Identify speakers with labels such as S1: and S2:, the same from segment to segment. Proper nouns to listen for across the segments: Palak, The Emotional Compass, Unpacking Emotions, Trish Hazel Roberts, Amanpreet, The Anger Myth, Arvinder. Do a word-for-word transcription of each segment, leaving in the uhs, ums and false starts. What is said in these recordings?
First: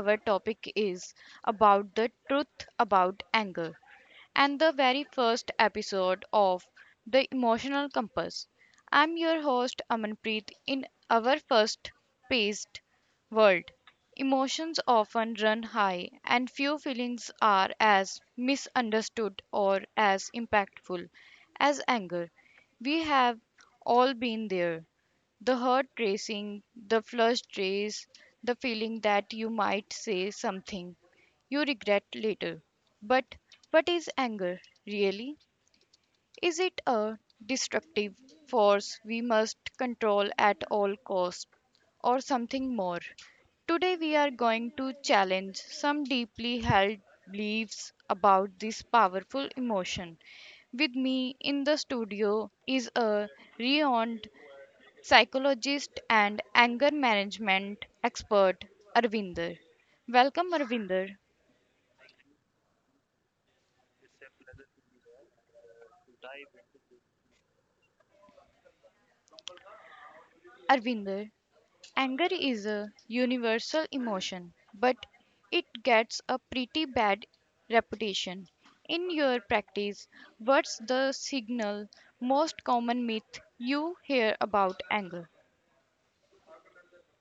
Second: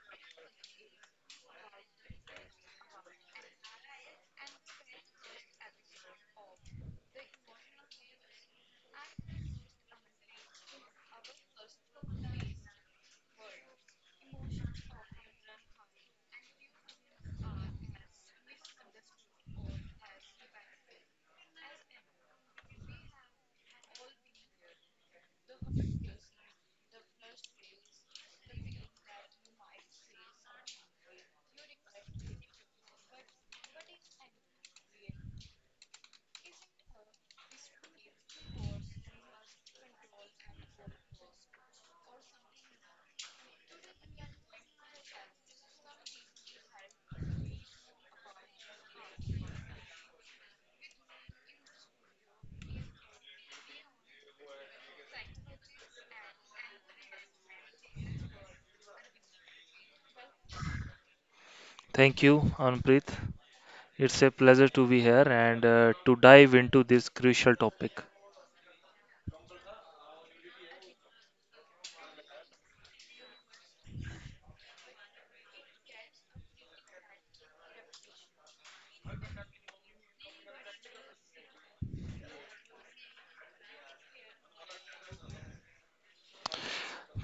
S1: our topic is about the truth about anger and the very first episode of The Emotional Compass. I'm your host, Amanpreet. In our first paced world, emotions often run high, and few feelings are as misunderstood or as impactful as anger. We have all been there, the heart racing, the flushed race, the feeling that you might say something you regret later. But what is anger really? Is it a destructive force we must control at all costs, or something more? Today we are going to challenge some deeply held beliefs about this powerful emotion. With me in the studio is a renowned psychologist and anger management expert, Arvinder. Welcome, Arvinder.
S2: Thank you, Anpreet. It's a pleasure to be here and uh, to dive into this crucial topic.
S1: Arvinder, anger is a universal emotion, but it gets a pretty bad reputation. In your practice, what's the signal most common myth you hear about anger?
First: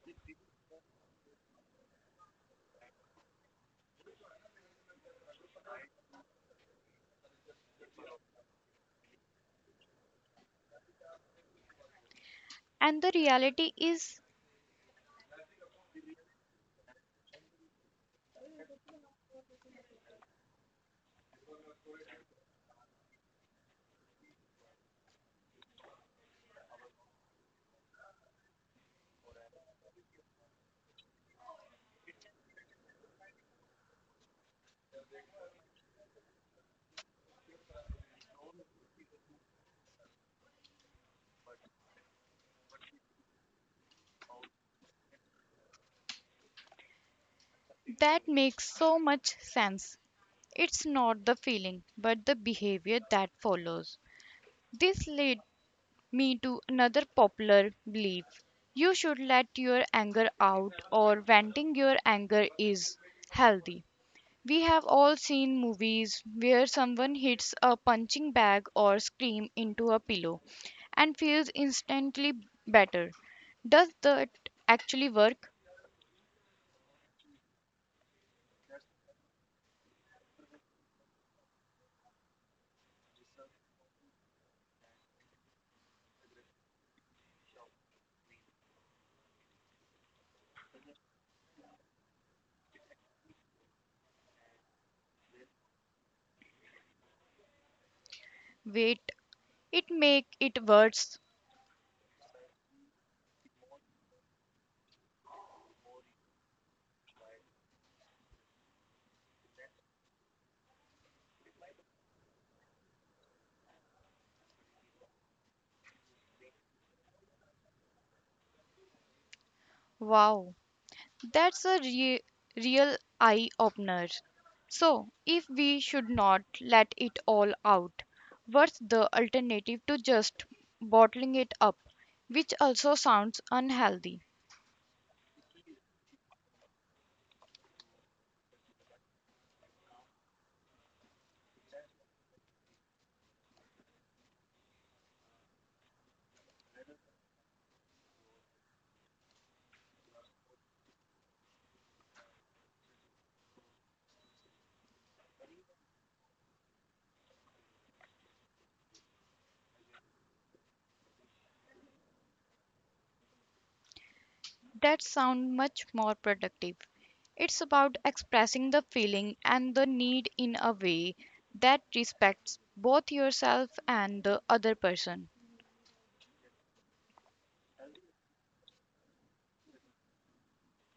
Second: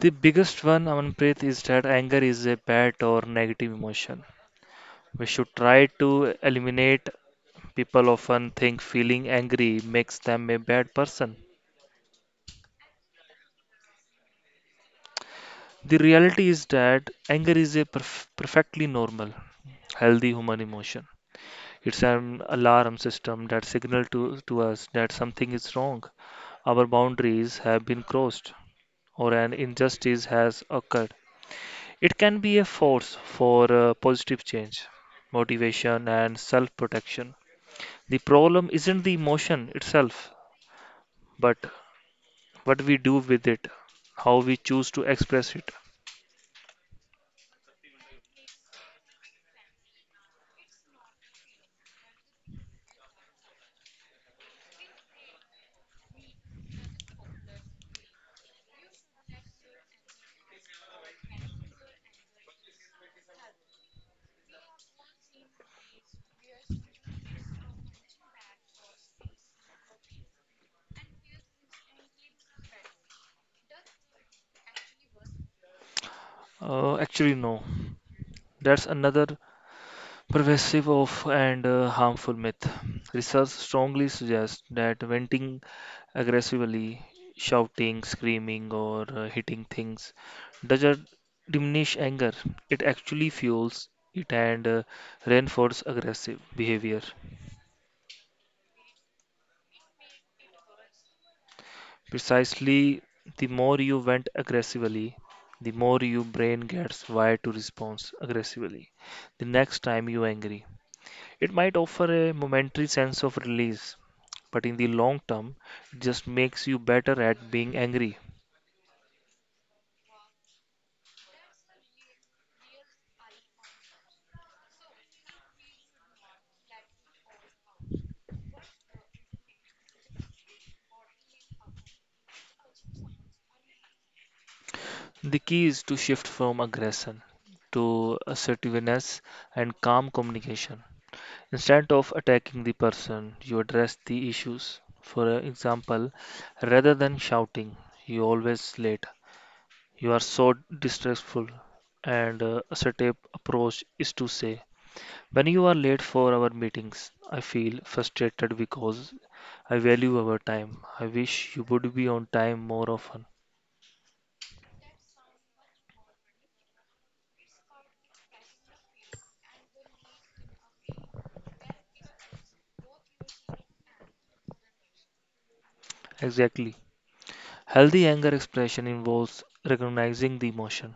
S2: The biggest one, Anpreet, is that anger is a bad or negative emotion. We should try to eliminate. People often think feeling angry makes them a bad person.
S1: And the reality is
S2: The reality is that anger is a perf- perfectly normal, healthy human emotion. It's an alarm system that signals to, to us that something is wrong. Our boundaries have been crossed or an injustice has occurred. It can be a force for uh, positive change, motivation, and self protection. The problem isn't the emotion itself, but what we do with it, how we choose to express it.
S1: that makes so much sense. It's not the feeling, but the behavior that follows. This lead me to another popular belief. You should let your anger out, or venting your anger is healthy. We have all seen movies where someone hits a punching bag or scream into a pillow and feels instantly better. Does that actually work?
S2: Uh, actually, no. That's another pervasive of and uh, harmful myth. Research strongly suggests that venting aggressively, shouting, screaming, or uh, hitting things doesn't diminish anger. It actually fuels it and uh, reinforces aggressive behavior.
S1: Wait, it make it worse.
S2: Precisely, the more you vent aggressively, the more your brain gets wired to respond aggressively. The next time you're angry, it might offer a momentary sense of release but in the long term, it just makes you better at being angry.
S1: Wow. That's a re- Real eye opener. So, if we should not let it all out, what's the alternative to just bottling it up, which also sounds unhealthy?
S2: The key is to shift from aggression to assertiveness and calm communication. Instead of attacking the person, you address the issues. For example, rather than shouting, you always late. You are so distressful, and uh, assertive approach is to say, when you are late for our meetings, I feel frustrated because I value our time. I wish you would be on time more often.
S1: That sounds much more productive. It's about expressing the feeling and the need in a way that respects both yourself and the other person.
S2: Exactly. Healthy anger expression involves recognizing the emotion,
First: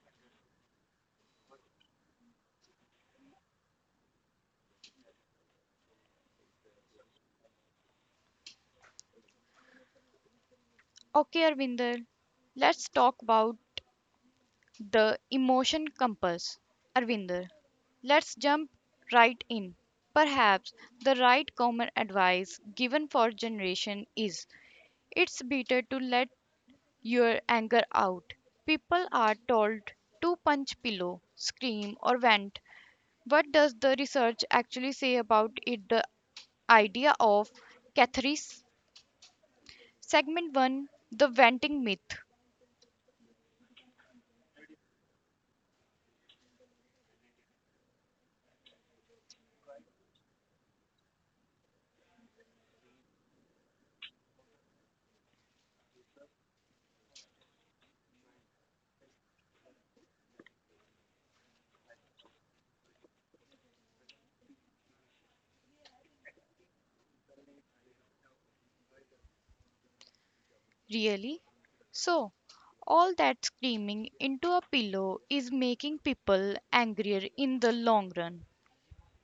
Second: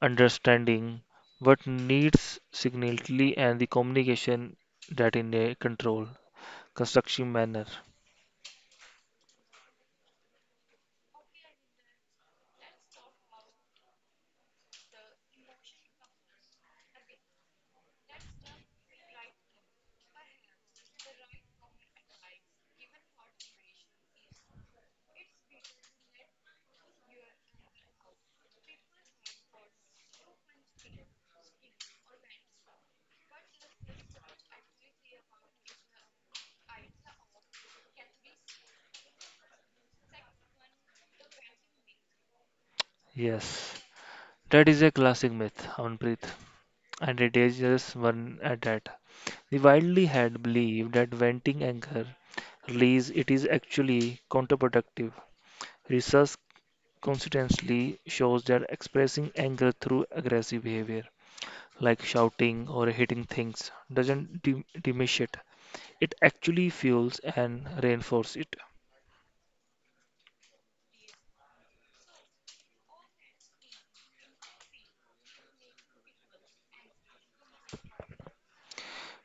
S2: understanding what needs significantly, and the communication that in a control, constructive manner.
S1: Okay, Arvinder, let's talk about The Emotion Compass. Arvinder, let's jump right in. Perhaps the right common advice given for generation is it's better to let your anger out. People are told to punch pillow, scream or vent. What does the research actually say about it the idea of catharsis? Segment one, the venting myth.
S2: Yes, that is a classic myth, Amanpreet, and a dangerous one at that. The widely had believed that venting anger release it is actually counterproductive. Research consistently shows that expressing anger through aggressive behavior, like shouting or hitting things, doesn't dim- diminish it. It actually fuels and reinforces it.
S1: Really? So, all that screaming into a pillow is making people angrier in the long run.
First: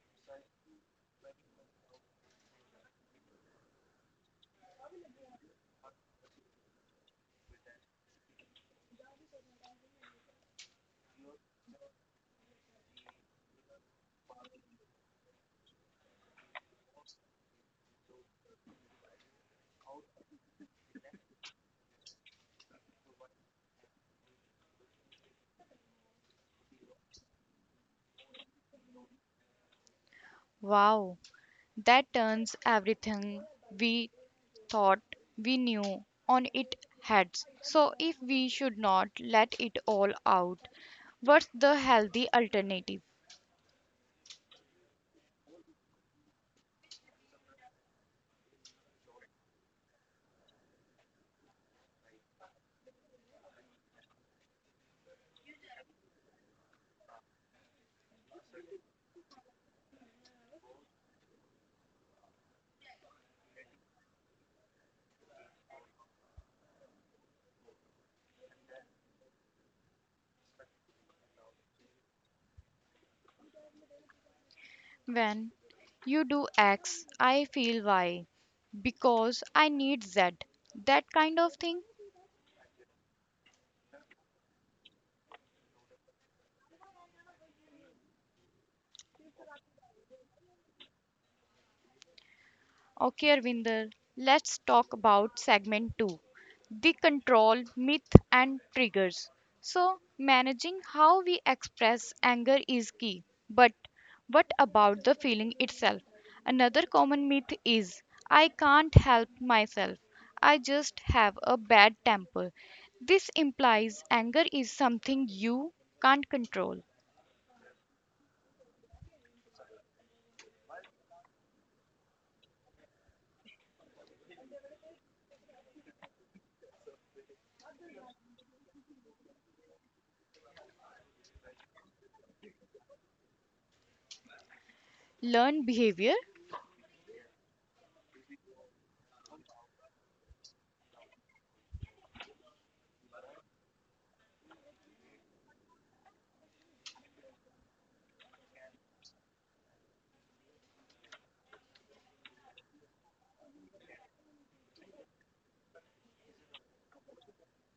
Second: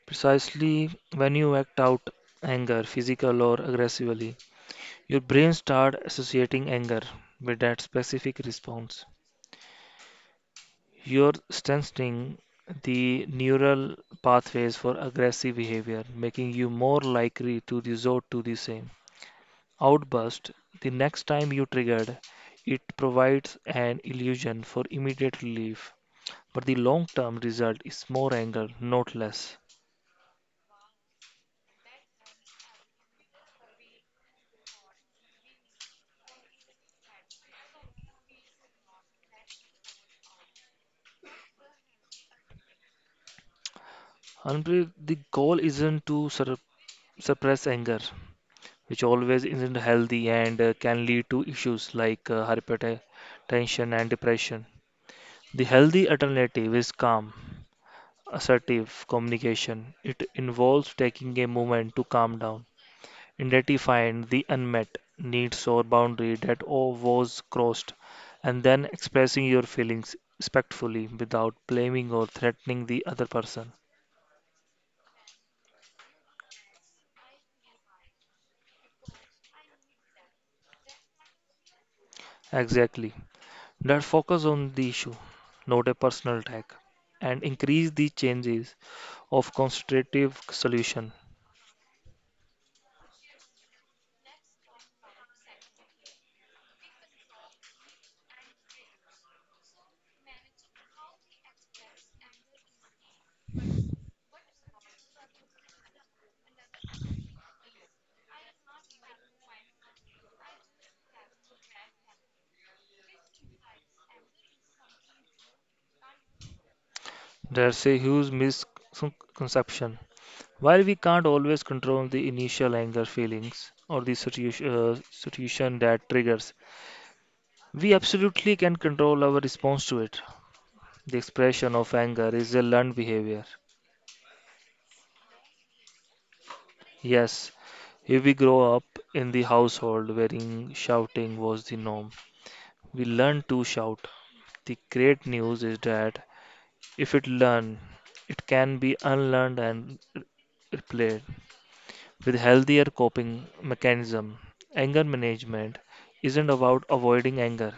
S2: Precisely when you act out anger, physical or aggressively, your brain starts associating anger with that specific response. You're strengthening the neural pathways for aggressive behavior, making you more likely to resort to the same outburst the next time you triggered. It provides an illusion for immediate relief, but the long term result is more anger, not less.
S1: Wow, that turns everything we thought we knew on its heads. So, if we should not let it all out, what's the healthy alternative?
S2: Harpreet, the goal isn't to sur- suppress anger, which always isn't healthy and uh, can lead to issues like uh, hypertension and depression. The healthy alternative is calm, assertive communication. It involves taking a moment to calm down, identifying the unmet needs or boundary that o- was crossed, and then expressing your feelings respectfully without blaming or threatening the other person.
S1: When you do X, I feel Y because I need Z. That kind of thing.
S2: Exactly. That focus on the issue, not a personal attack, and increase the chances of constructive solution.
S1: Okay, Arvinder, let's talk about segment two, the control, myth, and triggers. So, managing how we express anger is key. But what about the feeling itself? Another common myth is I can't help myself, I just have a bad temper. This implies anger is something you can't control.
S2: There's a huge misconception. While we can't always control the initial anger feelings or the situation, uh, situation that triggers, we absolutely can control our response to it. The expression of anger is a learned behavior.
S1: Learn behavior,
S2: Yes, if we grow up in the household wherein shouting was the norm, we learn to shout. The great news is that if it learned, it can be unlearned and re- replayed with healthier coping mechanism. Anger management isn't about avoiding anger.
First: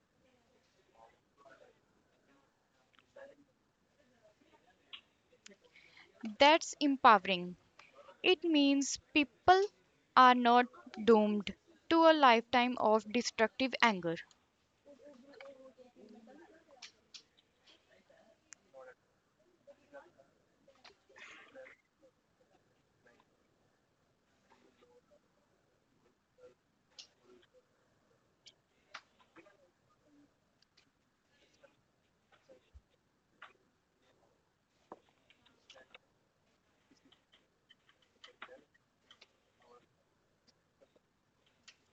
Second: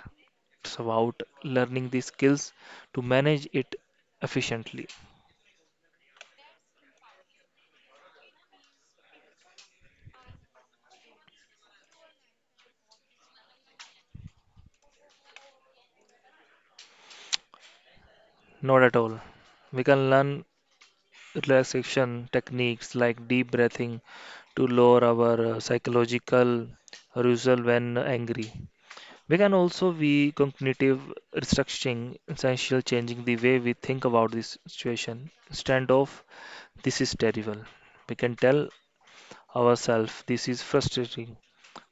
S2: It's about learning the skills to manage it efficiently.
S1: that's empowering. It means people are not doomed to a lifetime of destructive anger.
S2: Not at all. We can learn relaxation techniques like deep breathing to lower our uh, psychological arousal when angry. We can also be cognitive restructuring, essential changing the way we think about this situation. Instead of this is terrible, we can tell ourselves. This is frustrating,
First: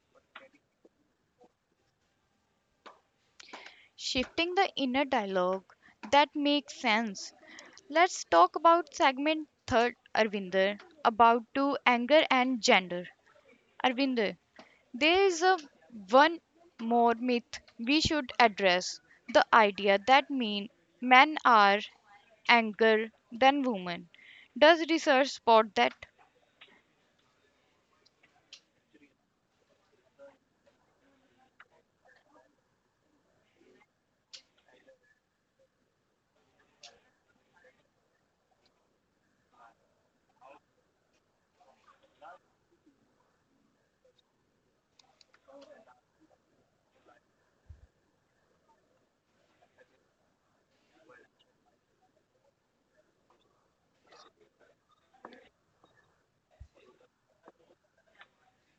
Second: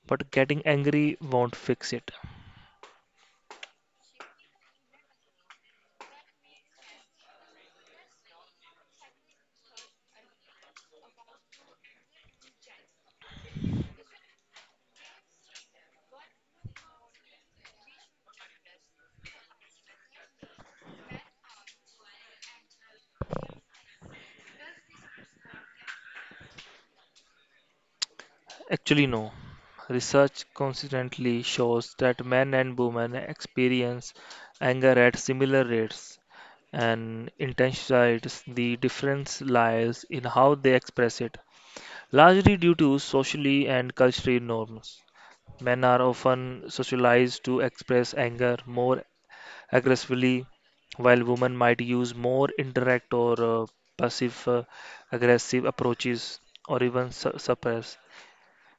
S2: but getting angry won't fix it.
S1: Shifting the inner dialogue, that makes sense. Let's talk about segment third, Arvinder, about to anger and gender. Arvinder, there is a one more myth we should address: the idea that mean men are anger than women. Does research support that?
S2: Actually, no. Research consistently shows that men and women experience anger at similar rates and intensities. The difference lies in how they express it, largely due to socially and culturally norms. Men are often socialized to express anger more aggressively, while women might use more indirect or uh, passive uh, aggressive approaches or even su- suppress,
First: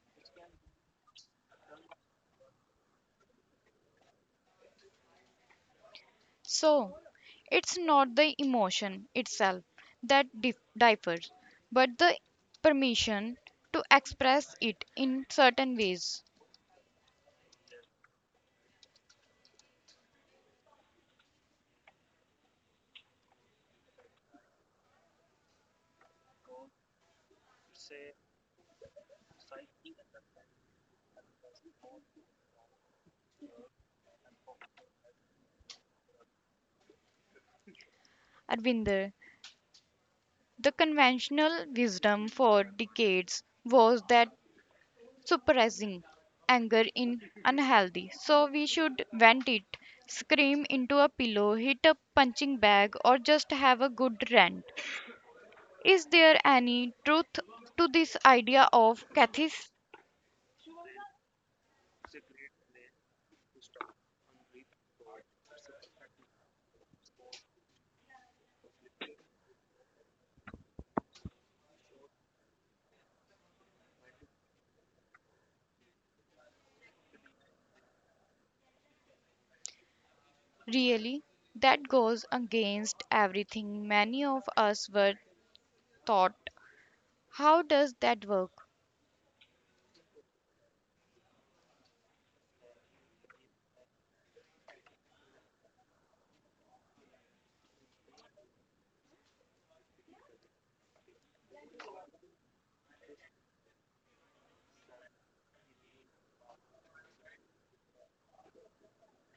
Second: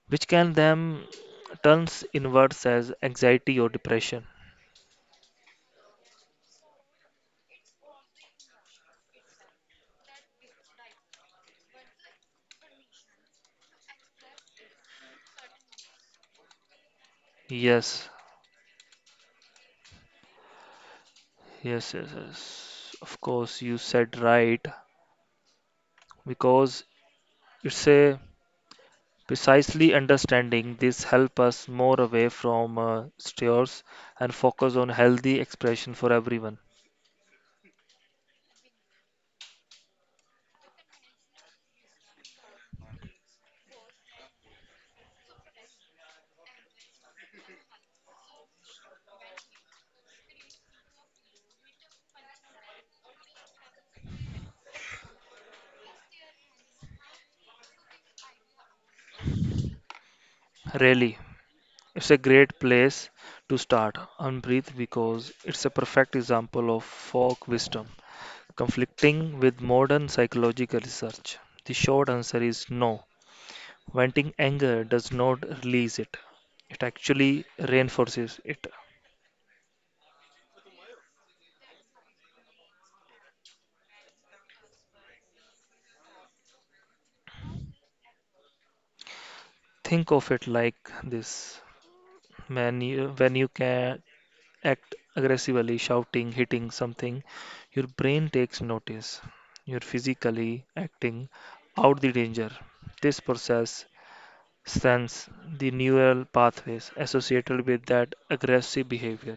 S2: which can then turns inwards as anxiety or depression.
S1: So, it's not the emotion itself that dif- differs, but the permission to express it in certain ways.
S2: Yes, yes, yes, yes. Of course, you said right because it's a precisely understanding this help us more away from uh, stores and focus on healthy expression for everyone.
S1: Arvinder, the conventional wisdom for decades was that suppressing anger in unhealthy. So we should vent it, scream into a pillow, hit a punching bag, or just have a good rant. Is there any truth to this idea of catharsis?
S2: Really. It's a great place to start and breathe because it's a perfect example of folk wisdom conflicting with modern psychological research. The short answer is no. Venting anger does not release it, it actually reinforces it.
S1: Really, that goes against everything many of us were taught. How does that work?
S2: Think of it like this, when you, when you can act aggressively, shouting, hitting something, your brain takes notice. You're physically acting out the danger. This process sense the neural pathways associated with that aggressive behavior.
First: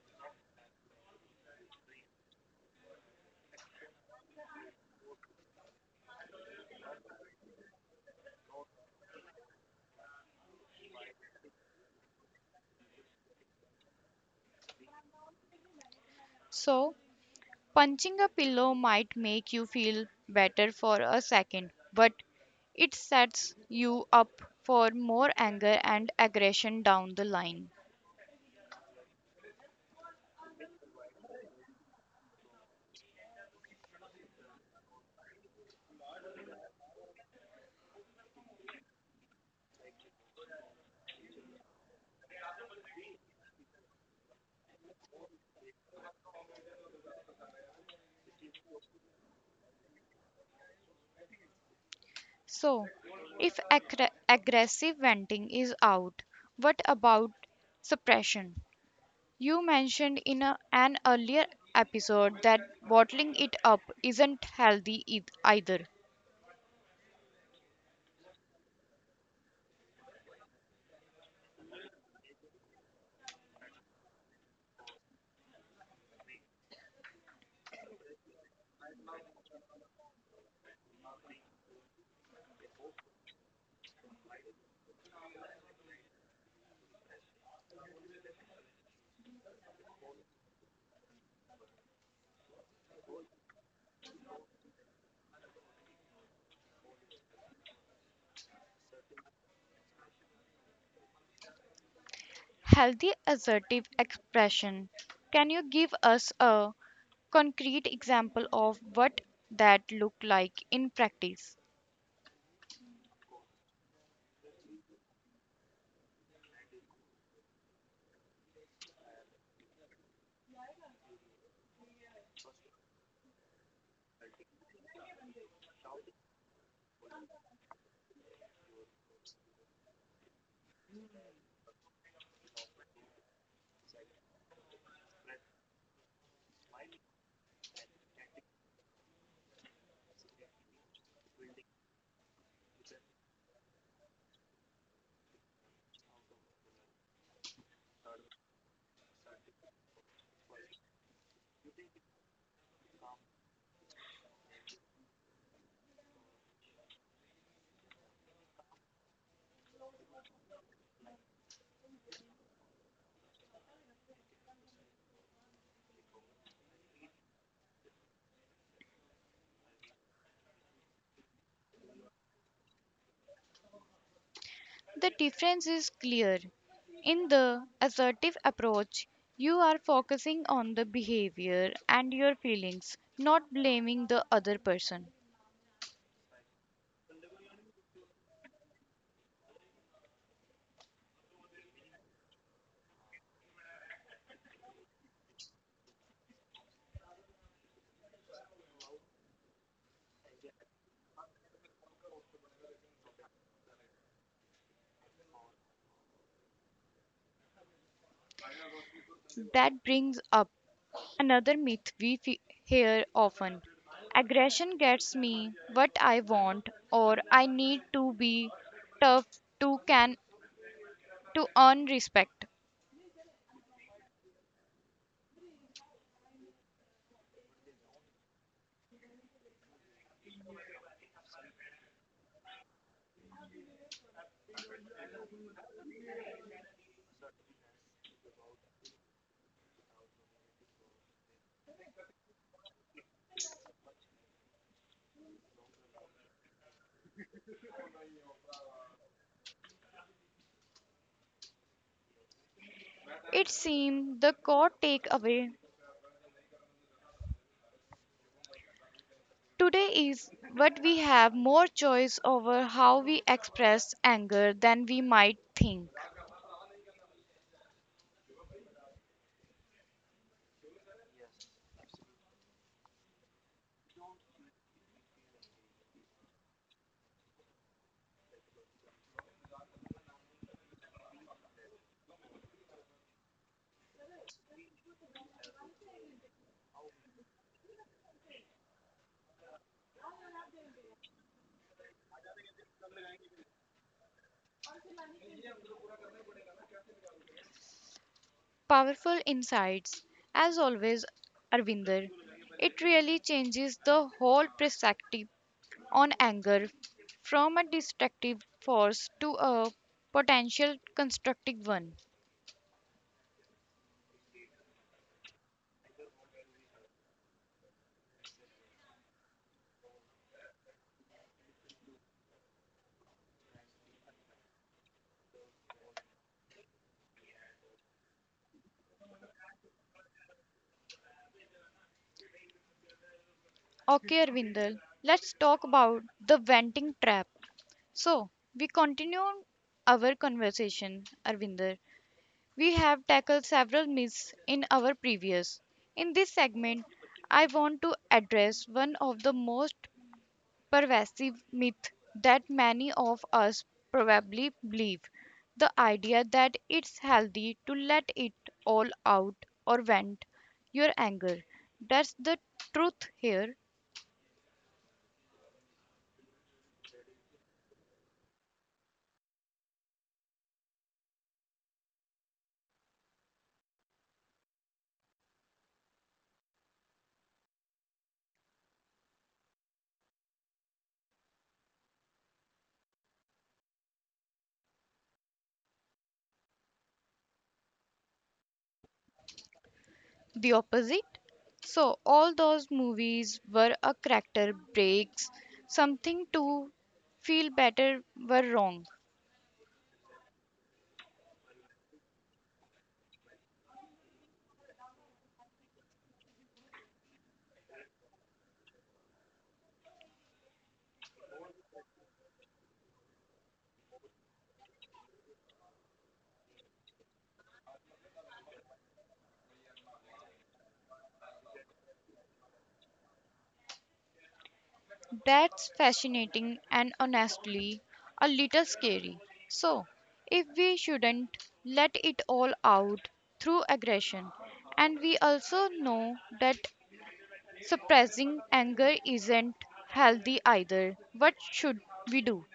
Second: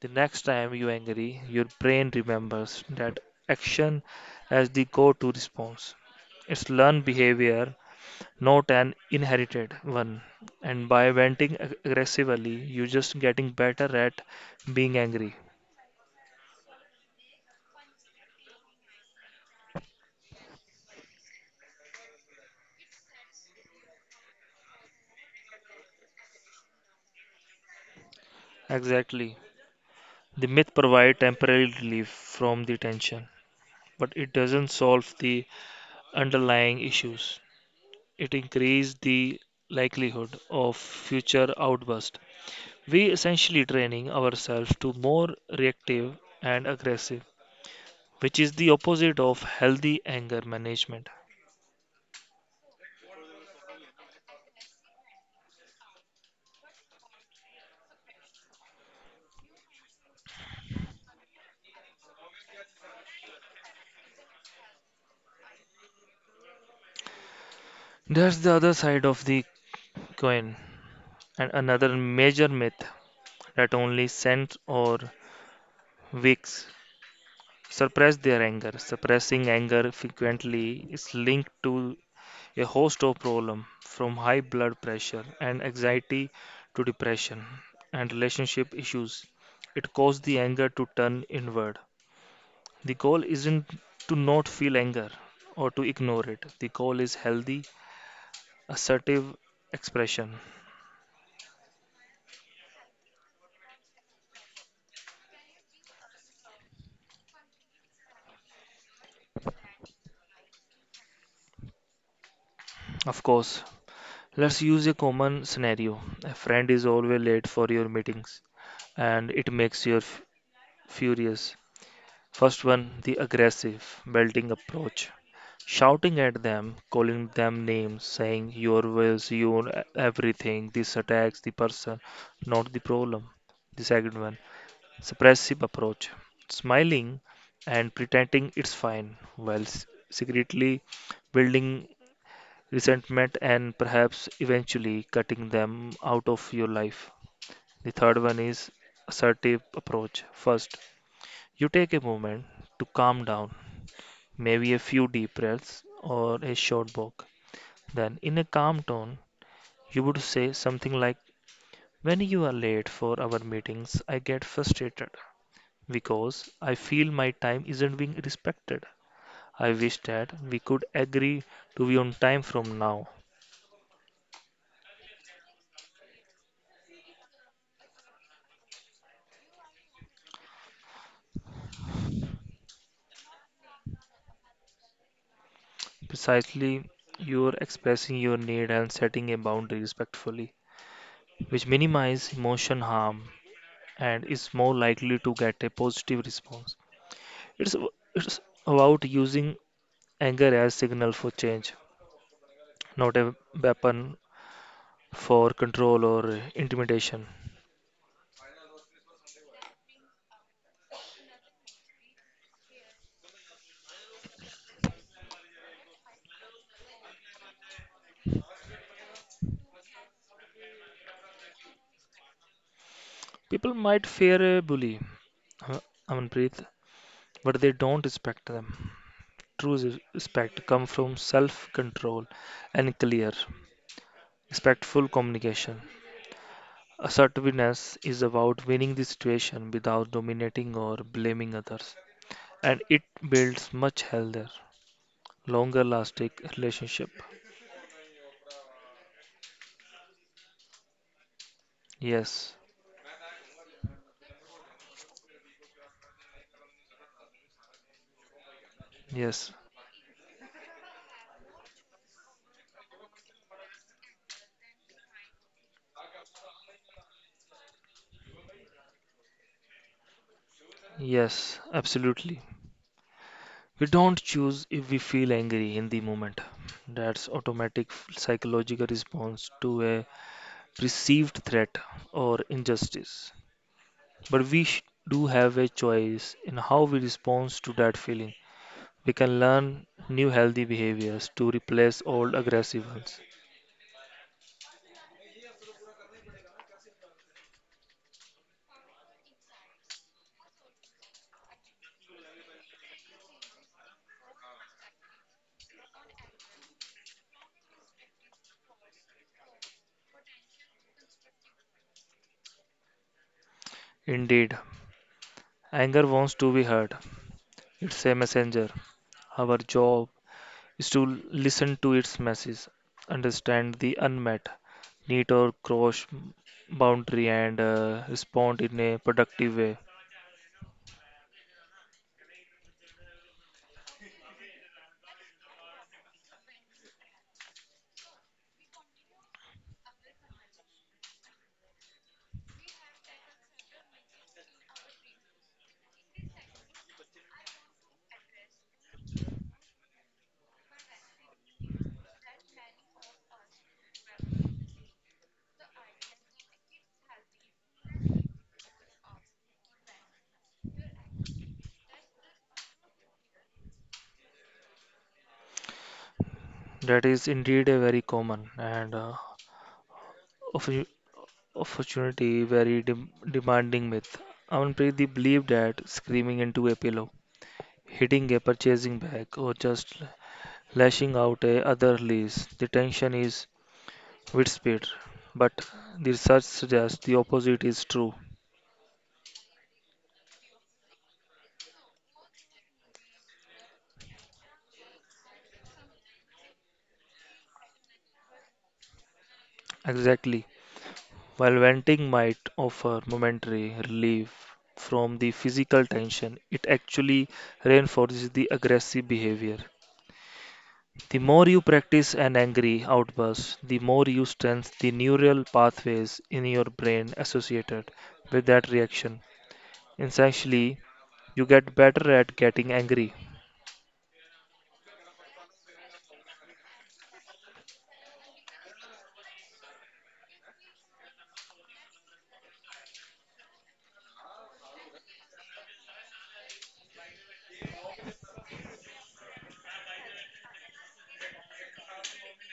S2: The next time you are angry, your brain remembers that action as the go-to response. It's learned behavior, not an inherited one. And by venting ag- aggressively, you're just getting better at being angry.
S1: So, punching a pillow might make you feel better for a second, but it sets you up for more anger and aggression down the line.
S2: Exactly. The myth provides temporary relief from the tension, but it doesn't solve the underlying issues. It increases the likelihood of future outbursts. We essentially training ourselves to more reactive and aggressive, which is the opposite of healthy anger management.
S1: So, if aggr- aggressive venting is out, what about suppression? You mentioned in a, an earlier episode that bottling it up isn't healthy eith- either.
S2: There's the other side of the coin, and another major myth that only saints or wicks suppress their anger. Suppressing anger frequently is linked to a host of problems from high blood pressure and anxiety to depression and relationship issues. It caused the anger to turn inward. The goal isn't to not feel anger or to ignore it. The goal is healthy, assertive expression.
S1: Healthy assertive expression. Can you give us a concrete example of what that look like in practice?
S2: Of course, let's use a common scenario. A friend is always late for your meetings and it makes you f- furious. First one, the aggressive, belting approach. Shouting at them, calling them names, saying your ways, your e- everything. This attacks the person, not the problem. The second one, suppressive approach. Smiling and pretending it's fine, while s- secretly building resentment and perhaps eventually cutting them out of your life. The third one is assertive approach. First, you take a moment to calm down, maybe a few deep breaths or a short walk. Then, in a calm tone, you would say something like, when you are late for our meetings, I get frustrated because I feel my time isn't being respected. I wish that we could agree to be on time from now.
S1: The difference is clear. In the assertive approach, you are focusing on the behavior and your feelings, not blaming the other person.
S2: Precisely, you're expressing your need and setting a boundary respectfully, which minimizes emotion harm and is more likely to get a positive response. It's, it's about using anger as signal for change, not a weapon for control or intimidation.
S1: That brings up another myth we fe hear often. Aggression gets me what I want, or I need to be tough to can to earn respect.
S2: People might fear a bully, uh, Amanpreet, but they don't respect them. True res- respect comes from self-control and clear, respectful communication. Assertiveness is about winning the situation without dominating or blaming others, and it builds much healthier, longer-lasting relationship. Yes,
S1: It seems the core takeaway
S2: yes,
S1: today is what we have more choice over how we express anger than we might think.
S2: yes, absolutely. We don't choose if we feel angry in the moment. That's automatic psychological response to a perceived threat or injustice. But we sh- do have a choice in how we respond to that feeling. We can learn new healthy behaviors to replace old aggressive ones.
S1: Powerful insights, as always, Arvinder. It really changes the whole perspective on anger from a destructive force to a potential constructive one.
S2: Indeed, anger wants to be heard. It's a messenger. Our job is to listen to its message, understand the unmet need or cross boundary, and uh, respond in a productive way.
S1: Okay, Arvindal, let's talk about the venting trap. So, we continue our conversation, Arvinder. We have tackled several myths in our previous. In this segment, I want to address one of the most pervasive myth that many of us probably believe. The idea that it's healthy to let it all out or vent your anger. That's the truth here,
S2: That is indeed a very common and uh, oppo- opportunity, very dem- demanding myth. Amanpreet they believe that screaming into a pillow, hitting a purchasing bag, or just lashing out at other lease, the tension is with speed. But the research suggests the opposite is true.
S1: the opposite. So, all those movies were a character breaks, something to feel better were wrong.
S2: Exactly. While venting might offer momentary relief from the physical tension, it actually reinforces the aggressive behavior. The more you practice an angry outburst, the more you strengthen the neural pathways in your brain associated with that reaction. Essentially, you get better at getting angry.
S1: That's fascinating and honestly a little scary. So, if we shouldn't let it all out through aggression, and we also know that suppressing anger isn't healthy either, what should we do?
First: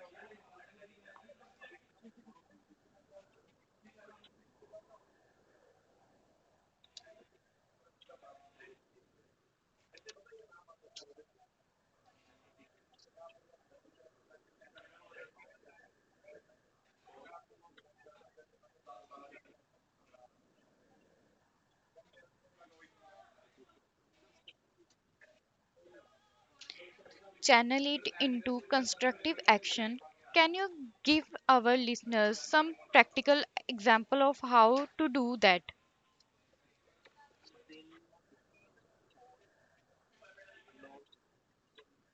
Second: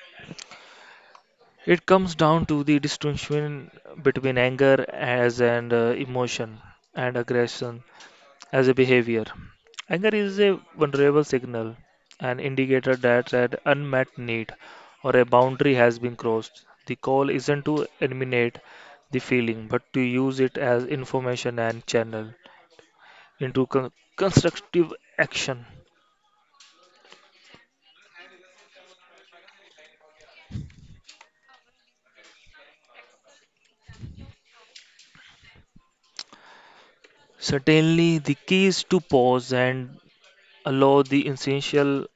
S2: It comes down to the distinction between anger as an uh, emotion and aggression as a behavior. Anger is a vulnerable signal, an indicator that an unmet need or a boundary has been crossed. The call isn't to eliminate the feeling, but to use it as information and channel into con- constructive action.
S1: Channel it into constructive action. Can you give our listeners some practical example of how to do that?
S2: Certainly, the key is to pause and allow the essential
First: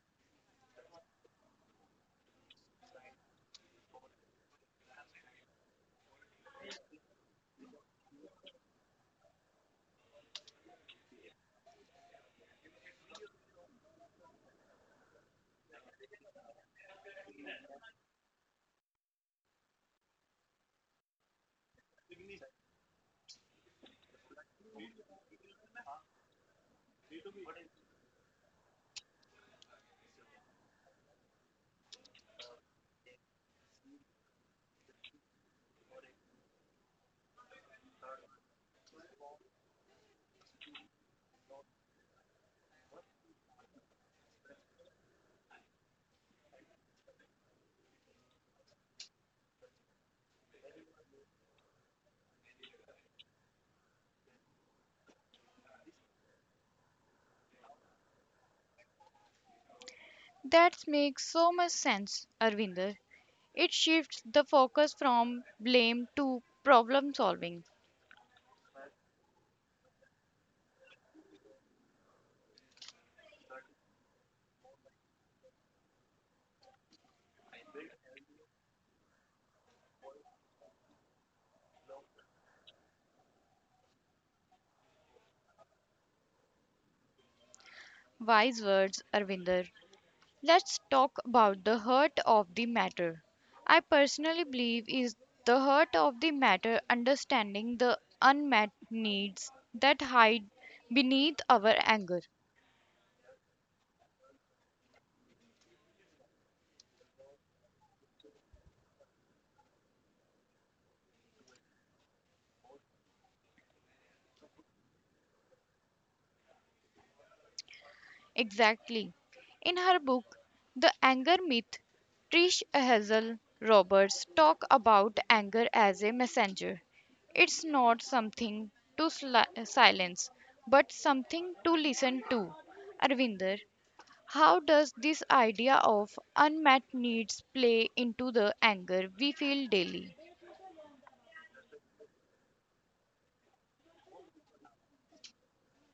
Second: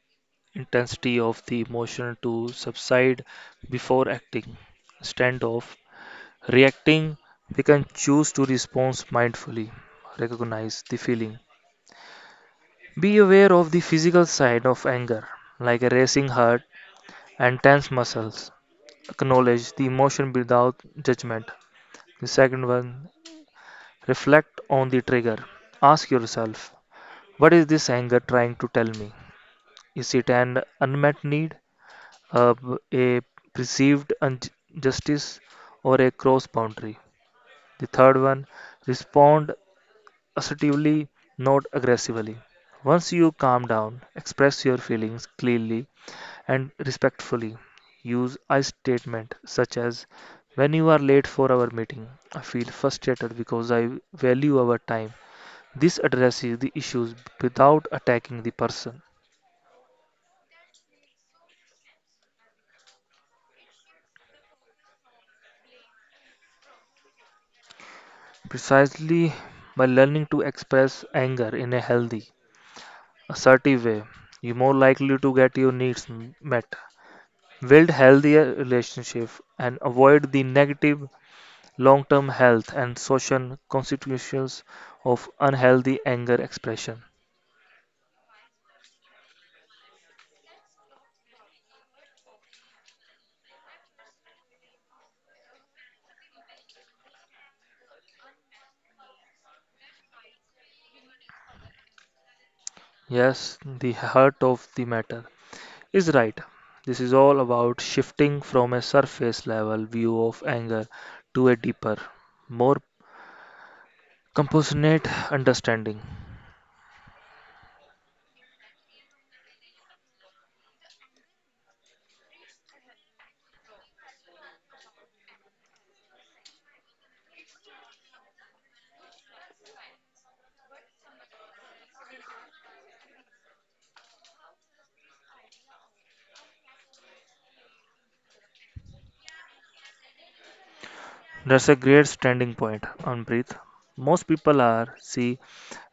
S2: intensity of the emotion to subside before acting. Standoff reacting, we can choose to respond mindfully, recognize the feeling. Be aware of the physical side of anger, like a racing heart and tense muscles. Acknowledge the emotion without judgment. The second one, reflect on the trigger. Ask yourself, what is this anger trying to tell me? Is it an unmet need, a, a perceived injustice, or a cross boundary? The third one, respond assertively, not aggressively. Once you calm down, express your feelings clearly and respectfully. Use I statement such as when you are late for our meeting, I feel frustrated because I value our time. This addresses the issues without attacking the person.
S1: That makes so much sense, Arvinder. It shifts the focus from blame to problem solving.
S2: Precisely by learning to express anger in a healthy, assertive way, you're more likely to get your needs m- met. Build healthier relationships and avoid the negative long-term health and social consequences of unhealthy anger expression.
S1: Wise words, Arvinder. Let's talk about the heart of the matter. I personally believe is the heart of the matter understanding the unmet needs that hide beneath our anger.
S2: Yes, the heart of the matter is right. This is all about shifting from a surface level view of anger to a deeper, more compassionate understanding.
S1: Exactly. In her book, The Anger Myth, Trish Hazel Roberts talk about anger as a messenger. It's not something to sli- silence, but something to listen to. Arvinder, how does this idea of unmet needs play into the anger we feel daily?
S2: That's a great standing point, Amrit. Most people are see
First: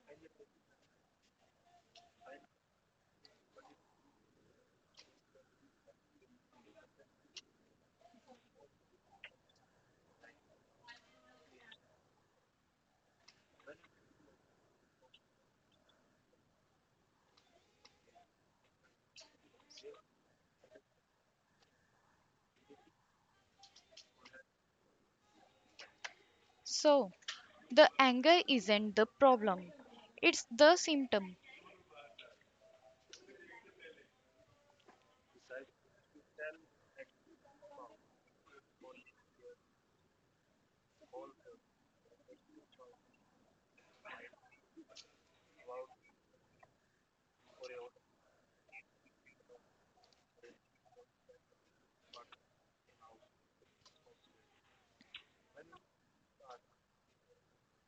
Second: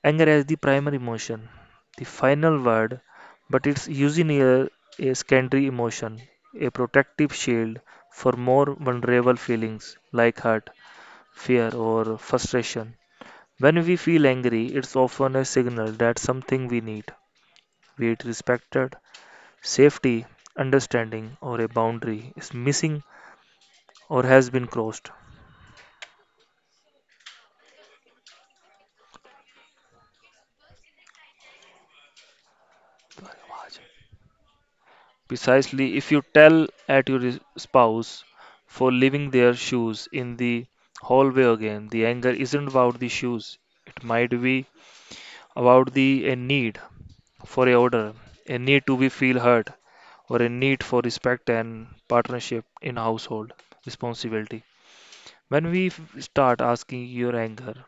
S2: anger as the primary emotion, the final word, but it's usually a, a secondary emotion, a protective shield for more vulnerable feelings like hurt, fear, or frustration. When we feel angry, it's often a signal that something we need, be it respected, safety, understanding, or a boundary is missing or has been crossed.
S1: So, the anger isn't the problem, it's the symptom.
S2: Precisely, if you tell at your is- spouse for leaving their shoes in the hallway again, the anger isn't about the shoes. It might be about the a need for a order, a need to be feel heard, or a need for respect and partnership in household responsibility. When we f- Start asking your anger,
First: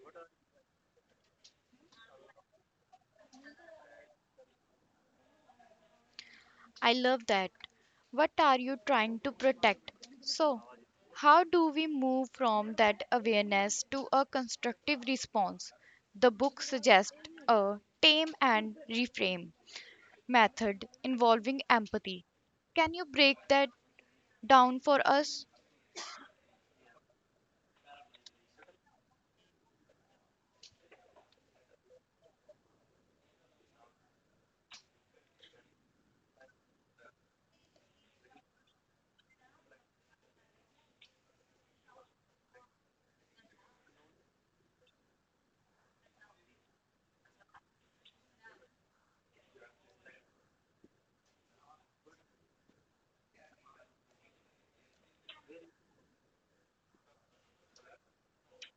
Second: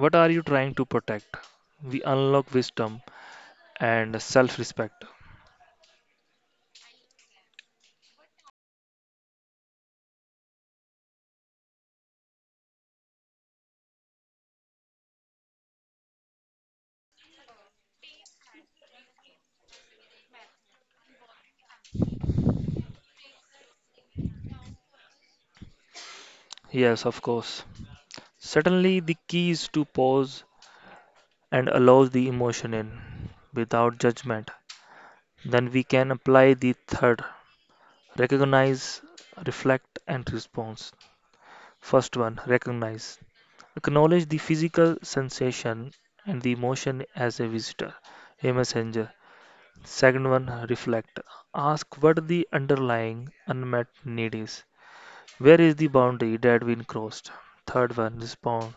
S2: what are you trying to protect? We unlock wisdom and self-respect.
S1: I love that. What are you trying to protect? So, how do we move from that awareness to a constructive response? The book suggests a tame and reframe method involving empathy. Can you break that down for us?
S2: Yes, of course. Certainly, the key is to pause and allow the emotion in without judgment. Then we can apply the third recognize, reflect, and response. First one recognize. Acknowledge the physical sensation and the emotion as a visitor, a messenger. Second one reflect. Ask what the underlying unmet need is. Where is the boundary that we crossed? Third one respond.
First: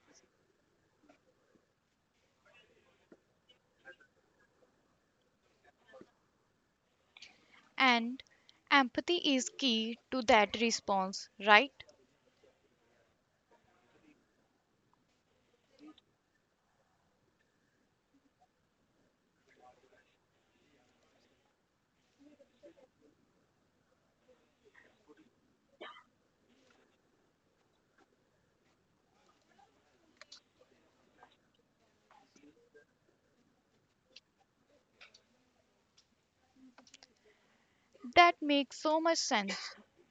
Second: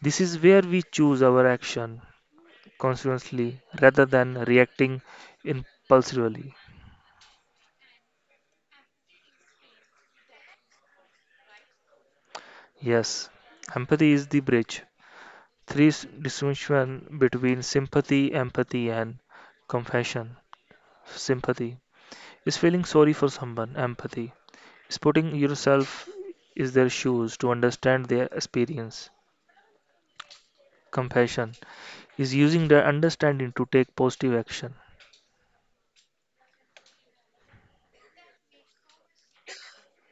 S2: This is where we choose our action consciously rather than reacting impulsively.
S1: And empathy is key to that response, right?
S2: Yes, empathy is the bridge. Three s- distinction between sympathy, empathy, and compassion. Sympathy is feeling sorry for someone. Empathy is putting yourself in their shoes to understand their experience. Compassion is using their understanding to take positive action.
S1: That makes so much sense.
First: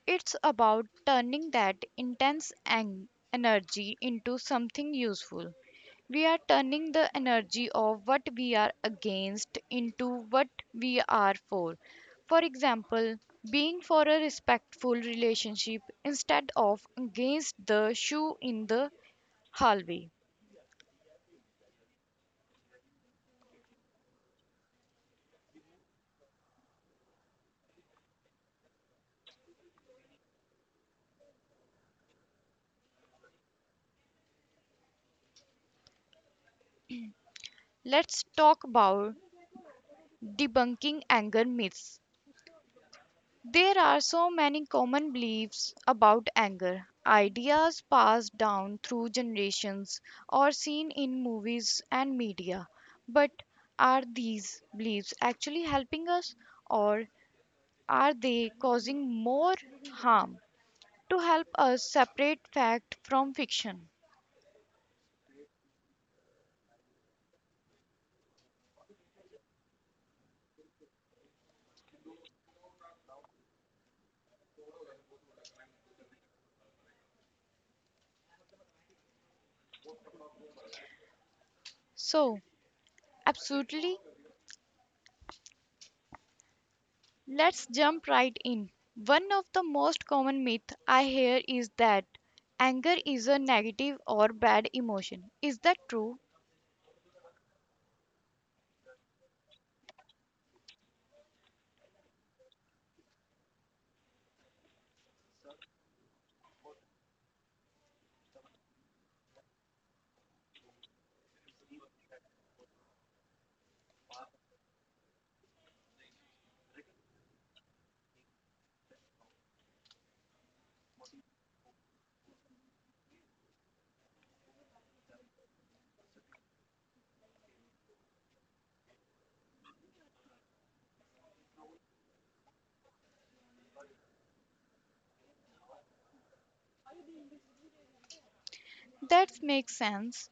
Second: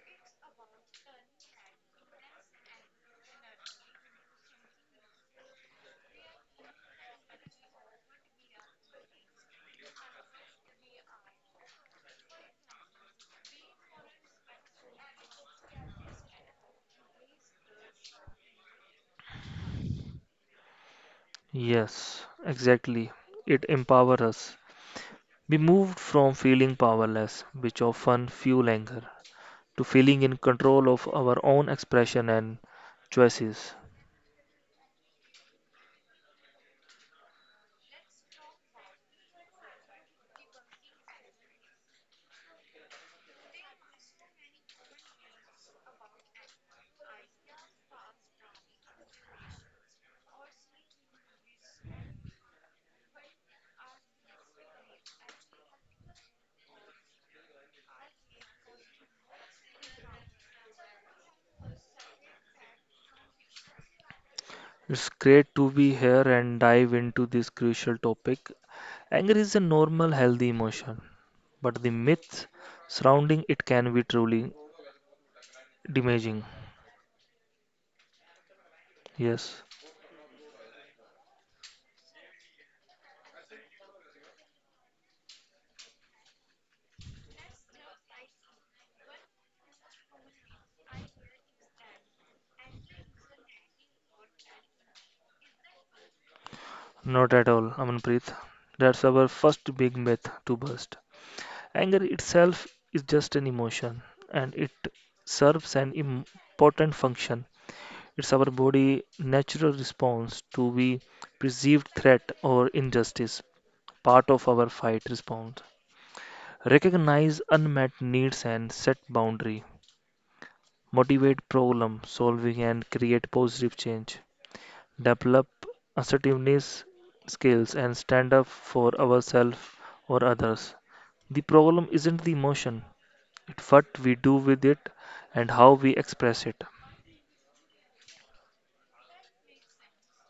S1: It's about turning that intense ang- energy into something useful. We are turning the energy of what we are against into what we are for. For example, being for a respectful relationship instead of against the shoe in the hallway.
S2: Yes, exactly. It empowers us. We moved from feeling powerless, which often fuel anger, to feeling in control of our own expression and choices.
S1: Let's talk about debunking anger myths. There are so many common beliefs about anger, ideas passed down through generations or seen in movies and media. But are these beliefs actually helping us, or are they causing more harm? To help us separate fact from fiction.
S2: It's great to be here and dive into this crucial topic. Anger is a normal, healthy emotion, but the myths surrounding it can be truly damaging. Yes,
S1: So, absolutely, let's jump right in. One of the most common myths I hear is that anger is a negative or bad emotion. Is that true?
S2: not at all, Amanpreet. That's our first big myth to bust. Anger itself is just an emotion and it serves an important function. It's our body natural response to be perceived threat or injustice, part of our fight response. Recognize unmet needs and set boundary. Motivate problem solving and create positive change. Develop assertiveness skills and stand up for ourselves or others. The problem isn't the emotion, it's what we do with it and how we express it.
S1: That makes sense.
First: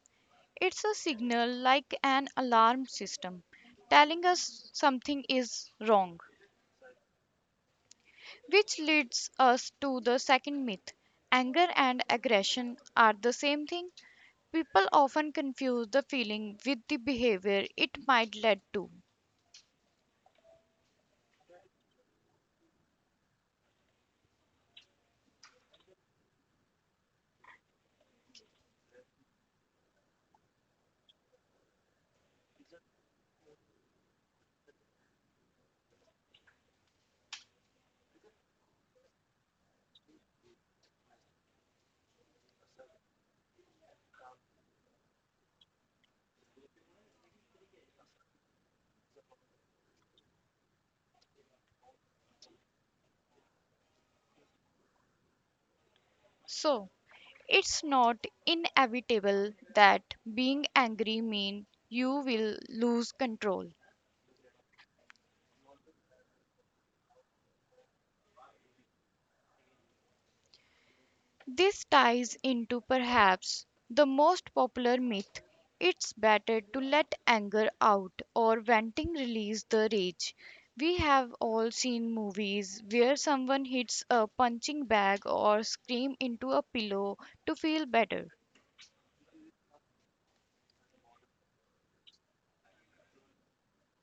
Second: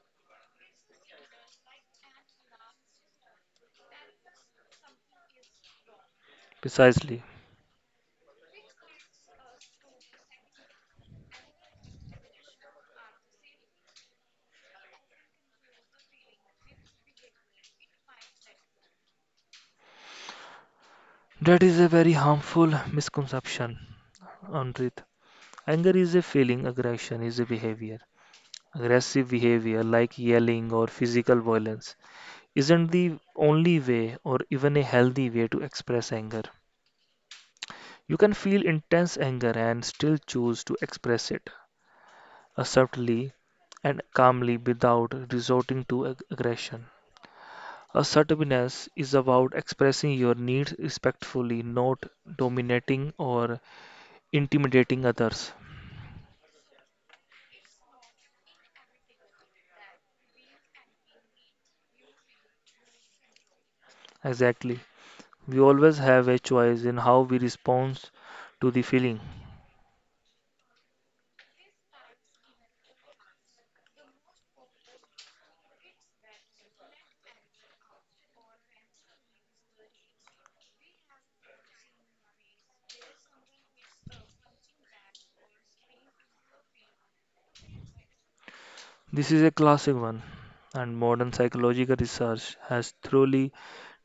S1: It's a signal like an alarm system telling us something is wrong,
S2: Precisely.
S1: which leads us to the second myth. Anger and aggression are the same thing. People often confuse the feeling with the behavior it might lead to.
S2: That is a very harmful misconception. Anrit, anger is a feeling, aggression is a behavior. Aggressive behavior like yelling or physical violence isn't the only way or even a healthy way to express anger. You can feel intense anger and still choose to express it uh, subtly and calmly without resorting to ag- aggression. Assertiveness is about expressing your needs respectfully, not dominating or intimidating others.
S1: So, it's not inevitable that being angry means you will lose control.
S2: Exactly. We always have a choice in how we respond to the feeling.
S1: This ties into perhaps the most popular myth, it's better to let anger out or venting release the rage. We have all seen movies where someone hits a punching bag or scream into a pillow to feel better.
S2: This is a classic one, and modern psychological research has thoroughly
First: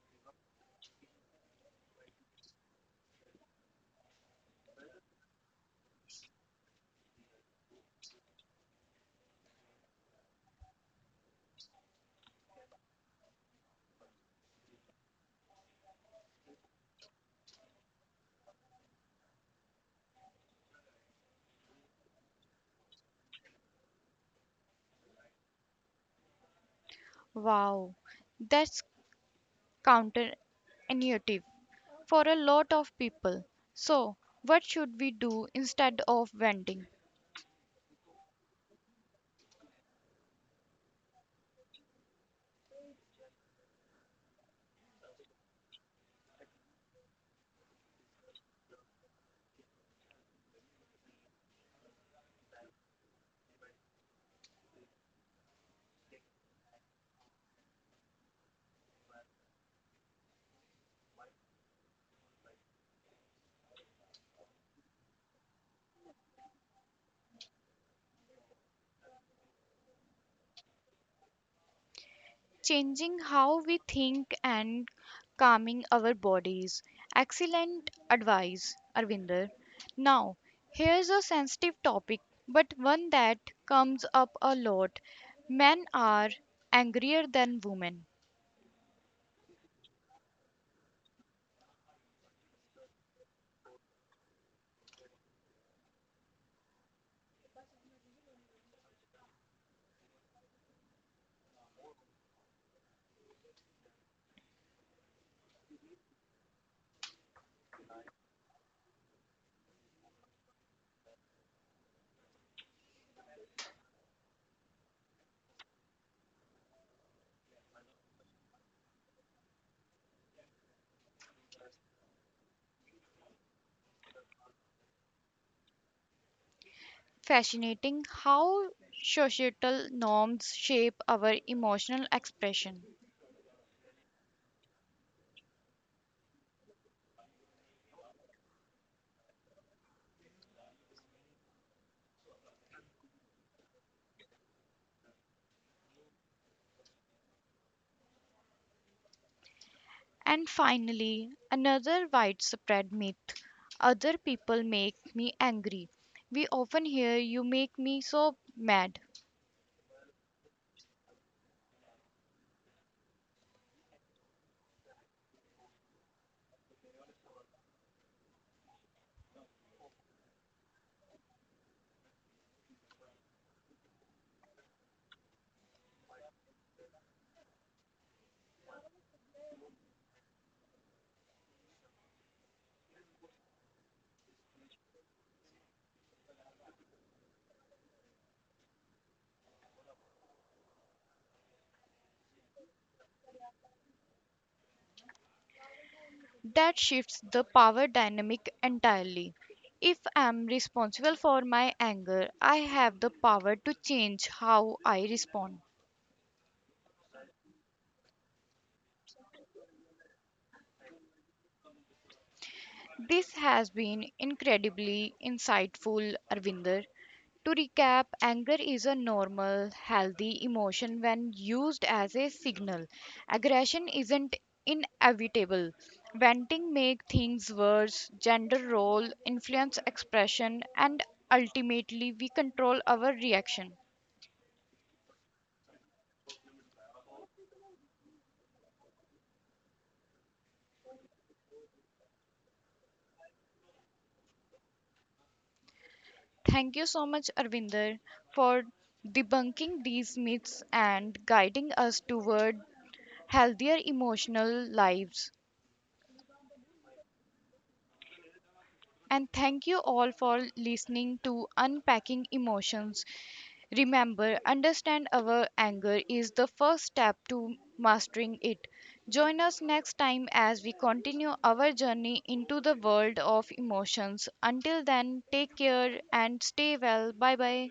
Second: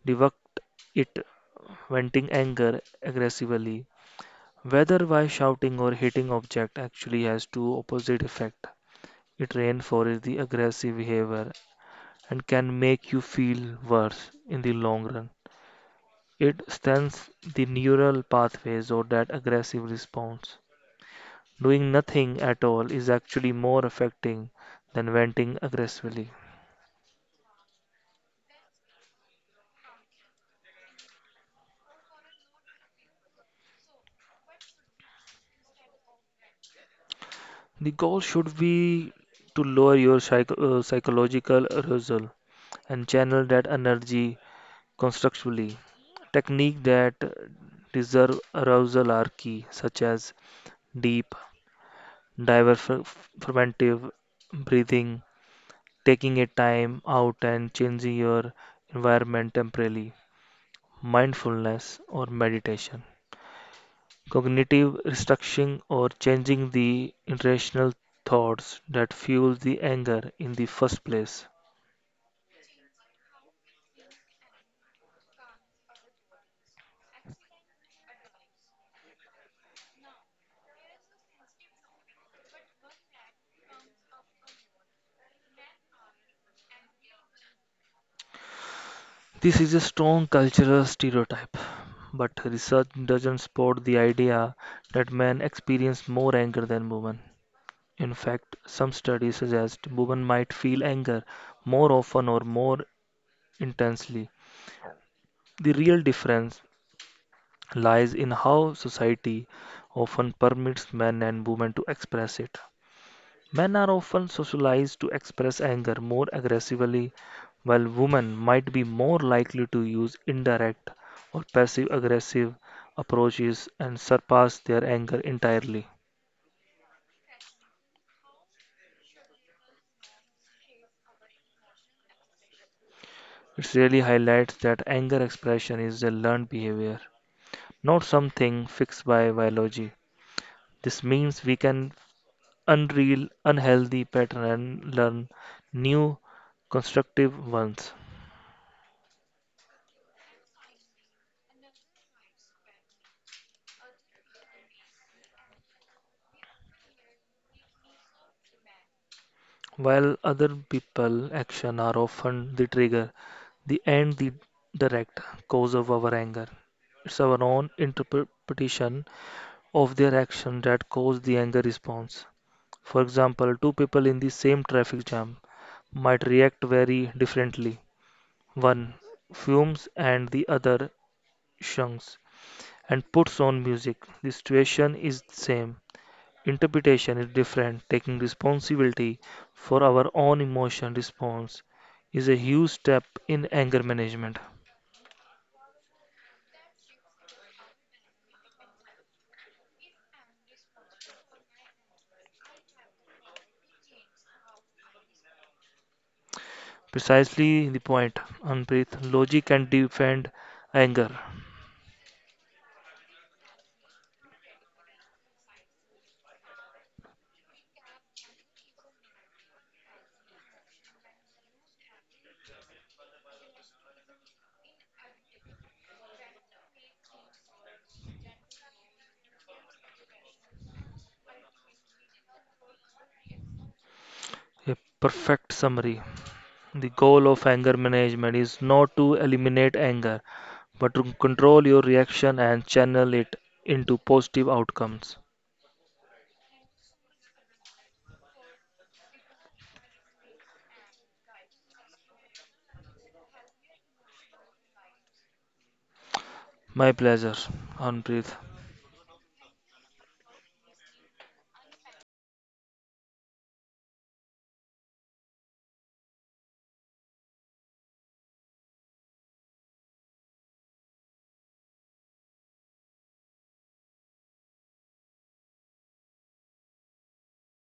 S2: debunked it. Venting anger aggressively, whether by shouting or hitting object, actually has two opposite effects. It reinforces the aggressive behavior and can make you feel worse in the long run. It strengthens the neural pathways or that aggressive response. Doing nothing at all is actually more affecting than venting aggressively.
S1: Wow, that's counterintuitive for a lot of people. So, what should we do instead of venting?
S2: The goal should be to lower your psych- uh, psychological arousal and channel that energy constructively. Techniques that deserve arousal are key, such as deep, diverformative breathing, taking a time out and changing your environment temporarily, mindfulness or meditation. Cognitive restructuring or changing the irrational thoughts that fuel the anger in the first place.
S1: Changing how we think and calming our bodies. Excellent advice, Arvinder. Now, here's a sensitive topic, but one that comes up a lot. Men are angrier than women.
S2: This is a strong cultural stereotype, but research doesn't support the idea that men experience more anger than women. In fact, some studies suggest women might feel anger more often or more intensely. The real difference lies in how society often permits men and women to express it. Men are often socialized to express anger more aggressively, while women might be more likely to use indirect or passive aggressive approaches and surpass their anger entirely.
S1: Fascinating how societal norms shape our emotional expression.
S2: It really highlights that anger expression is a learned behavior, not something fixed by biology. This means we can unreal unhealthy patterns and learn new constructive ones.
S1: And finally, another widespread myth, other people make me angry. We often hear you make me so mad.
S2: While other people action are often the trigger, the end the direct cause of our anger. It's our own interpretation of their action that cause the anger response. For example, two people in the same traffic jam might react very differently. One fumes and the other shunks and puts on music. The situation is the same. Interpretation is different. Taking responsibility for our own emotion response is a huge step in anger management.
S1: That shifts the power dynamic entirely. If I'm responsible for my anger, I have the power to change how I respond.
S2: Precisely the point, Anpreet. Logic can defend anger.
S1: This has been incredibly insightful, Arvinder. To recap, anger is a normal, healthy emotion when used as a signal. Aggression isn't inevitable. Venting make things worse, gender role influence expression, and ultimately we control our reaction.
S2: A perfect summary. The goal of anger management is not to eliminate anger, but to control your reaction and channel it into positive outcomes.
S1: Thank you so much, Arvinder, for debunking these myths and guiding us toward healthier emotional lives.
S2: My pleasure, Anpreet.
S1: And thank you all for listening to Unpacking Emotions. Remember, understand our anger is the first step to mastering it. Join us next time as we continue our journey into the world of emotions. Until then, take care and stay well. Bye bye.